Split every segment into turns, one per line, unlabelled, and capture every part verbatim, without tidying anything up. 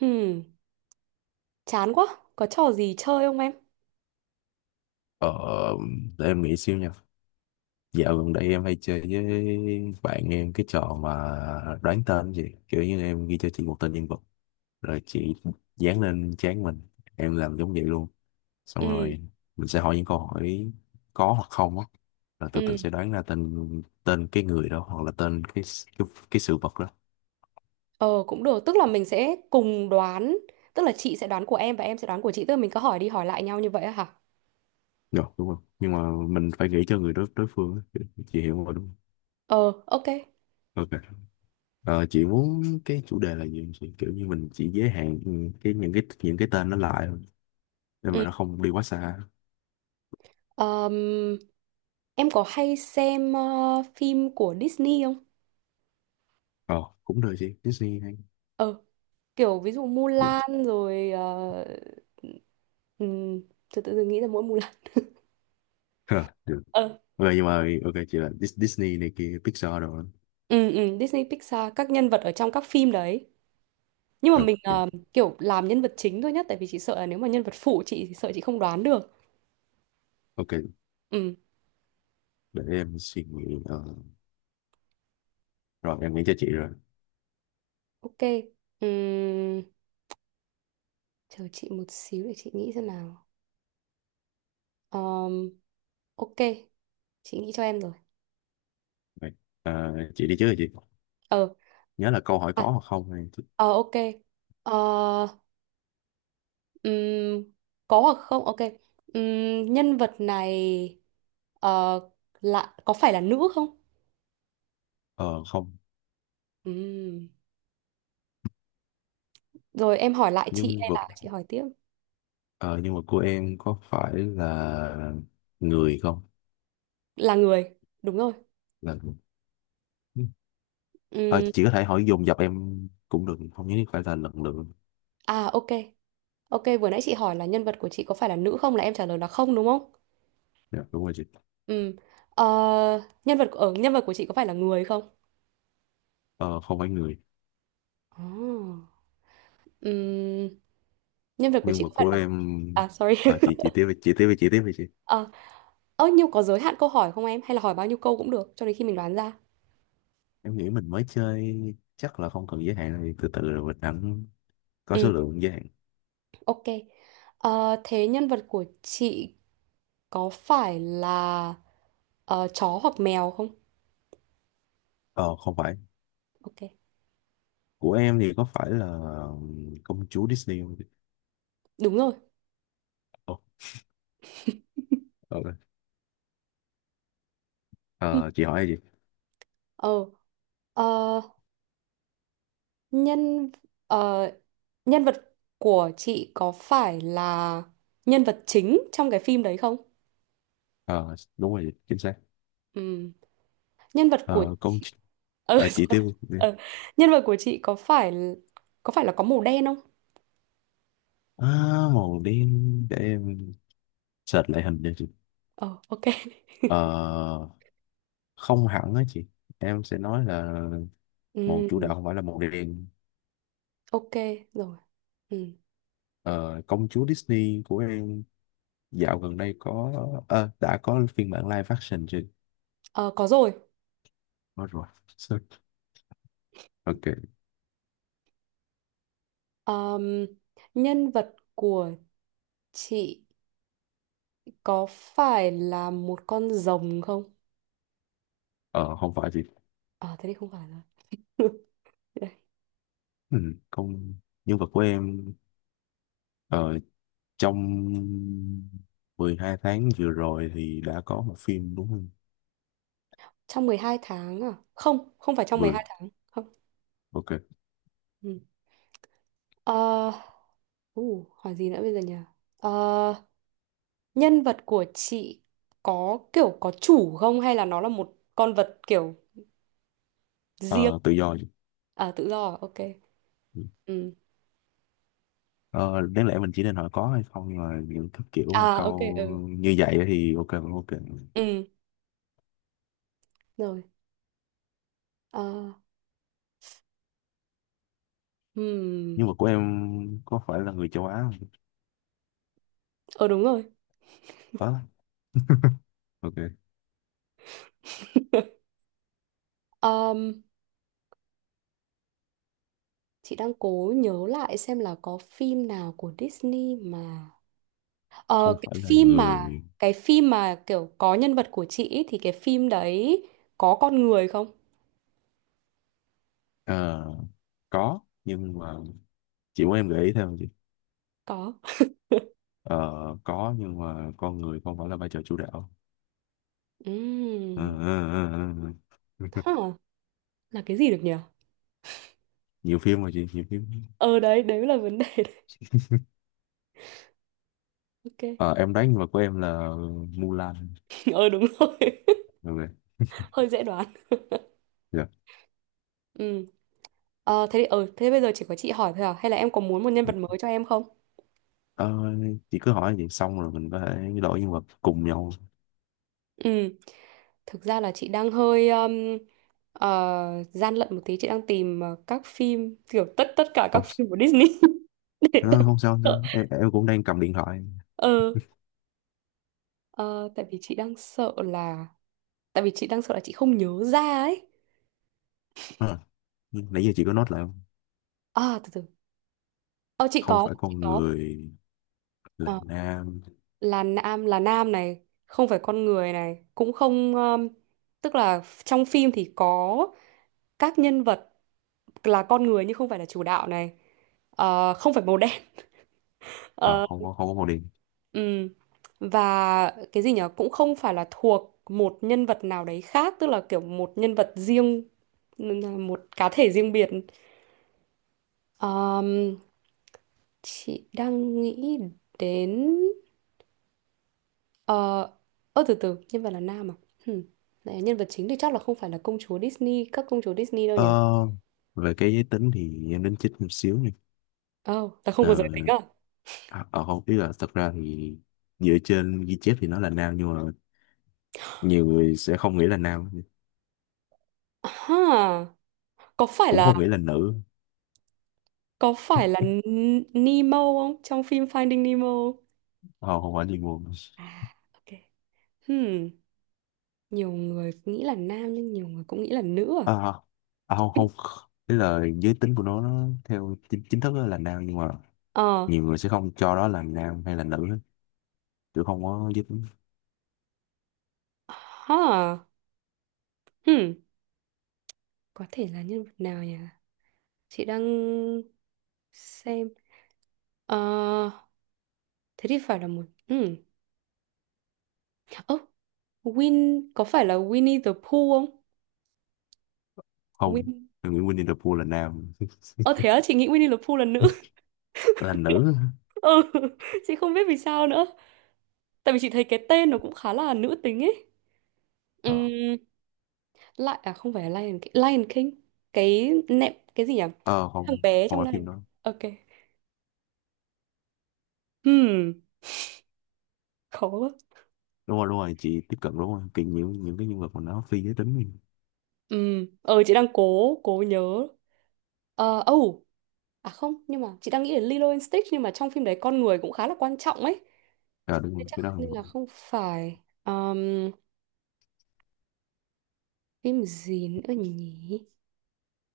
Ừm, Chán quá. Có trò gì chơi không em?
Ờ, để em nghĩ xíu nha. Dạo gần đây em hay chơi với bạn em cái trò mà đoán tên gì. Kiểu như em ghi cho chị một tên nhân vật. Rồi chị dán lên trán mình. Em làm giống vậy luôn. Xong
Ừ.
rồi mình sẽ hỏi những câu hỏi có hoặc không á. Rồi từ từ
Ừ.
sẽ đoán ra tên tên cái người đó hoặc là tên cái s- cái, cái sự vật đó.
Ờ Cũng được, tức là mình sẽ cùng đoán, tức là chị sẽ đoán của em và em sẽ đoán của chị, tức là mình cứ hỏi đi hỏi lại nhau như vậy á hả?
Rồi, đúng không? Nhưng mà mình phải nghĩ cho người đối đối phương á. Chị hiểu rồi đúng không?
Ờ, ok.
Ok. Ờ, chị muốn cái chủ đề là gì, chị kiểu như mình chỉ giới hạn ừ, cái những cái những cái tên nó lại thôi, nhưng mà
Ừm,
nó không đi quá xa.
ờm, em có hay xem ờ, phim của Disney không?
ờ Cũng được chị, Disney hay
Ờ, Kiểu ví dụ
gì.
Mulan rồi, ờ, ừm, tự tự dưng nghĩ ra mỗi Mulan.
Ờ, Được,
Ờ,
ok, nhưng mà ok, chị là Dis- Disney này kia, Pixar đồ đó.
ừ, ừ, Disney Pixar các nhân vật ở trong các phim đấy. Nhưng mà
Ờ,
mình
ok,
ờ, kiểu làm nhân vật chính thôi nhá, tại vì chị sợ là nếu mà nhân vật phụ chị thì sợ chị không đoán được.
ok,
Ừ.
để em suy nghĩ. Ờ, Rồi em nghĩ cho chị rồi.
Ok. Ừm, Chờ chị một xíu để chị nghĩ xem nào. Ờm, ok, chị nghĩ cho em rồi.
Vậy, ờ, chị đi trước rồi chị
Ờ.
nhớ là câu hỏi
à,
có hoặc không hay chị-
ờ ok. Ờ. ừm, có hoặc không, ok. Ừm, nhân vật này ờ, là có phải là nữ không?
ờ không.
Ừm. Rồi em hỏi lại chị
Nhân
hay
vật.
là chị hỏi tiếp?
ờ, Nhân vật của em có phải là người không?
Là người. Đúng rồi.
Là người. Ờ,
Ừm.
chị có thể hỏi dồn dập em cũng được, không nhất thiết phải là lần lượt.
À, ok. Ok, vừa nãy chị hỏi là nhân vật của chị có phải là nữ không, là em trả lời là không đúng không?
Dạ, đúng rồi chị.
Ừ. Ờ, nhân vật ở nhân vật của chị có phải là người không?
ờ, Không phải người.
Ồ. Ừm, Nhân vật của
Nhưng
chị
mà
có phải
của
là...
em.
À, sorry.
ờ, chị chị tiếp đi, chị tiếp đi, chị tiếp đi chị.
Ờ, ơ nhiêu có giới hạn câu hỏi không em, hay là hỏi bao nhiêu câu cũng được cho đến khi mình đoán ra?
Em nghĩ mình mới chơi, chắc là không cần giới hạn, thì từ từ rồi mình hẳn có số
Ừ,
lượng giới hạn.
ok. Ờ, thế nhân vật của chị có phải là ờ, chó hoặc mèo không?
ờ Không phải.
Ok.
Của em thì có phải là công chúa Disney không chị?
Đúng rồi.
Ồ, ờ,
Ừ.
ờ, chị hỏi gì?
Ờ, Ờ, nhân ờ, Nhân vật của chị có phải là nhân vật chính trong cái phim đấy không?
ờ, Đúng rồi chị, chính xác.
Ừm, Nhân vật của...
ờ, công ch-
ừ,
ờ, chị
sao-
tiếp đi.
ờ, Nhân vật của chị có phải có phải là có màu đen không?
À, màu đen, để em search lại hình cho chị.
Ờ, ok.
ờ Không hẳn á chị, em sẽ nói là màu chủ
Ừm,
đạo không phải là màu đen.
ok, rồi. Ừm.
ờ, Công chúa Disney của em dạo gần đây có, ờ, đã có phiên bản live action chưa?
Ờ, có rồi.
Có rồi. Sorry. Ok.
Ờm, Nhân vật của chị có phải là một con rồng không?
ờ, Không phải chị.
Ờ, thế thì không phải rồi. Đây,
ừ, Công, nhân vật của em, ờ, trong mười hai tháng vừa rồi thì đã có một phim đúng không?
trong mười hai tháng à? Không, không phải trong mười
Vừa.
hai tháng. Không.
Ok.
Ừ. Ờ, Uh, hỏi gì nữa bây giờ nhỉ? Ờ, nhân vật của chị có kiểu có chủ không, hay là nó là một con vật kiểu riêng?
Ờ, tự do chị.
À, tự do à? Ok. Ừ.
Ờ, đáng lẽ mình chỉ nên hỏi có hay không, nhưng mà những thứ kiểu mà
À, ok.
câu
Ừ.
như vậy thì ok, cũng ok.
Ừ, rồi. Ờ. Hmm.
Nhưng mà của em có phải là người châu Á không?
Ờ, đúng rồi.
Có. Ok.
Ờm, chị đang cố nhớ lại xem là có phim nào của Disney mà... Ờ,
Không
cái
phải là
phim mà
người.
cái phim mà kiểu có nhân vật của chị ý, thì cái phim đấy có con người không?
ờ, có, nhưng mà chị muốn em gợi ý thêm không chị?
Có.
Ờ, có, nhưng mà con người không phải là vai trò chủ đạo. Ờ,
Ừ.
ờ, ờ, ờ, ờ.
Là cái gì được nhỉ?
Nhiều phim mà chị, nhiều phim.
Ờ, đấy, đấy là vấn đề đấy. Ok.
Ờ, em đoán, nhưng mà của em là Mulan.
Ờ, đúng rồi.
Ok.
Hơi dễ đoán.
Dạ.
Ừ. ờ thế thì ờ thế bây giờ chỉ có chị hỏi thôi à, hay là em có muốn một nhân vật
Được.
mới cho em không?
Ờ, chị cứ hỏi vậy, xong rồi mình có thể đổi nhân vật cùng nhau.
Ừ. Thực ra là chị đang hơi um, ờ, gian lận một tí, chị đang tìm ờ, các phim kiểu tất tất cả các
Không,
phim của Disney. Để tại
ờ,
vì
không sao không
sợ.
sao. Em, em cũng đang cầm điện thoại.
Ờ. ờ, Tại vì chị đang sợ là, tại vì chị đang sợ là chị không nhớ ra ấy.
Ờ, nãy giờ chị có note lại không?
À, từ từ. ờ chị
Không
có,
phải
chị
con
có.
người, là
Ờ,
nam,
là nam, là nam này. Không phải con người này, cũng không. Um, tức là trong phim thì có các nhân vật là con người nhưng không phải là chủ đạo này. Ờ, không phải màu đen.
và
Ờ.
không có, không có màu đen.
ừm. Và cái gì nhở? Cũng không phải là thuộc một nhân vật nào đấy khác, tức là kiểu một nhân vật riêng, một cá thể riêng biệt. Ờm, chị đang nghĩ đến... Ờ, ơ từ từ, nhân vật là nam à? Hmm. Này, nhân vật chính thì chắc là không phải là công chúa Disney, các công chúa Disney đâu nhỉ?
ờ, Về cái giới tính thì em đến chích một xíu nha.
Ồ, là không
ờ,
có giới tính à?
à, ờ, Không, ý là thật ra thì dựa trên ghi chép thì nó là nam, nhưng mà nhiều người sẽ không nghĩ là nam,
Ha, có phải
cũng
là
không nghĩ là nữ.
có phải là N- Nemo không? Trong phim Finding Nemo không?
Ờ, không không phải liên quan.
À, ok. Hmm, nhiều người nghĩ là nam nhưng nhiều người cũng nghĩ là nữ à?
à, à, Không không, ý là giới tính của nó, nó theo chính, chính thức là nam, nhưng mà
Ờ.
nhiều người sẽ không cho đó là nam hay là nữ hết, chứ không có giới tính.
Ha. Hmm, có thể là nhân vật nào nhỉ? Chị đang xem. Ờ, thế thì phải là một... Hmm. Win có phải là Winnie the Pooh không?
Không.
Win.
Em nghĩ Winnie the Pooh là nam.
Ờ thế á, chị nghĩ Winnie the Pooh là nữ.
Là nữ.
Ừ, chị không biết vì sao nữa. Tại vì chị thấy cái tên nó cũng khá là nữ tính ấy.
Ờ,
Ừm, Lại à không phải là Lion King, Lion King. Cái nệm cái gì nhỉ?
Ờ,
Thằng
không,
bé
không
trong
phải
này.
phim đó.
Ok. Hmm, khó quá.
Đúng rồi, đúng rồi, chị tiếp cận đúng rồi, kiểu nhiều những cái nhân vật mà nó phi giới tính ấy.
Ừm, ờ chị đang cố cố nhớ. Ờ, oh, à không, nhưng mà chị đang nghĩ đến Lilo and Stitch nhưng mà trong phim đấy con người cũng khá là quan trọng ấy.
À đúng
Thế
rồi
chắc
cái đó
nên là
không-
không phải. Ờm, Phim gì nữa nhỉ?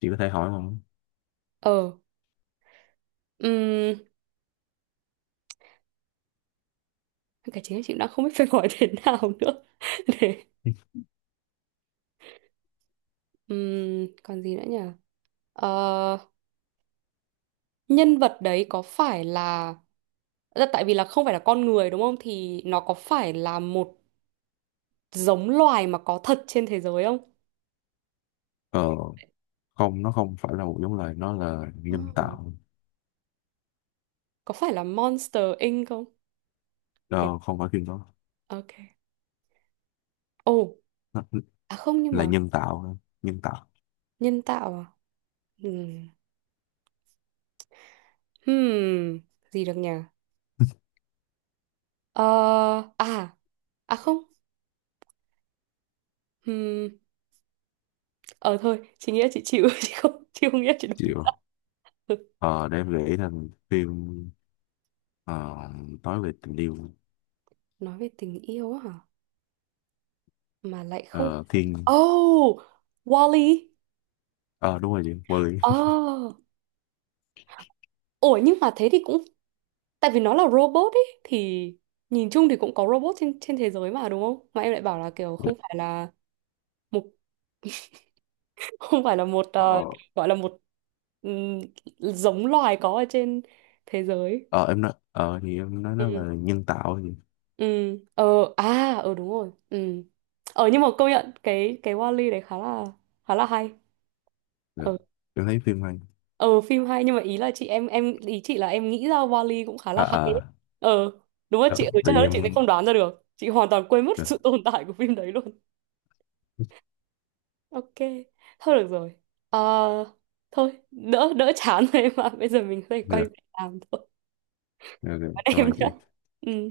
chị có thể hỏi không?
Ờ, um, cả chính là chị đã không biết phải gọi thế nào nữa. Để, ừm, còn gì nữa nhỉ? Ờ, nhân vật đấy có phải là, là tại vì là không phải là con người đúng không? Thì nó có phải là một giống loài mà có thật trên thế giới không?
ờ Không, nó không phải là một giống loài, nó là
Ờ.
nhân tạo.
Có phải là Monster Inc không? Cái,
Ờ, không phải phim đó.
ok. Ồ,
Nó
à không nhưng
là
mà
nhân tạo nhân tạo.
nhân tạo à? Ừm. Hmm, gì được nhỉ? Ờ, à, à không. Ờ thôi chị nghĩ là chị chịu chị không chị không nghĩ là chị đoán
Chịu.
ra. Ừ.
Ờ để em nghĩ thành phim, ờ, nói về tình yêu.
Nói về tình yêu á hả, mà lại không
ờ,
phải...
Thiên.
Oh, Wall-E.
Ờ đúng rồi chị, vô lý.
Oh, ủa nhưng mà thế thì cũng... Tại vì nó là robot ấy thì nhìn chung thì cũng có robot trên trên thế giới mà đúng không, mà em lại bảo là kiểu không phải là một không phải là một,
ờ,
ờ, gọi là một, ừm, giống loài có ở trên thế giới.
ờ, em nói, ờ thì em nói nó là nhân tạo gì.
Ừ. Ờ, à, ờ đúng rồi. Ừ. Ờ nhưng mà công nhận cái cái Wall-E đấy khá là khá là hay.
Dạ.
Ờ.
Em thấy phim hay.
Ờ phim hay, nhưng mà ý là chị em em ý chị là em nghĩ ra Wall-E cũng khá
à
là hay đấy.
à
Ờ, đúng rồi
ờ,
chị. Ừ, chắc
Tại
chắn
vì
là chị sẽ
em.
không đoán ra được. Chị hoàn toàn quên mất
Dạ.
sự tồn tại của phim đấy luôn. Ok, thôi được rồi. Ờ, thôi, đỡ đỡ chán rồi em ạ. Bây giờ mình có thể quay
Dạ.
về làm thôi.
Dạ, dạ,
Bạn
cảm
em
ơn
nhé.
chị.
Ừ.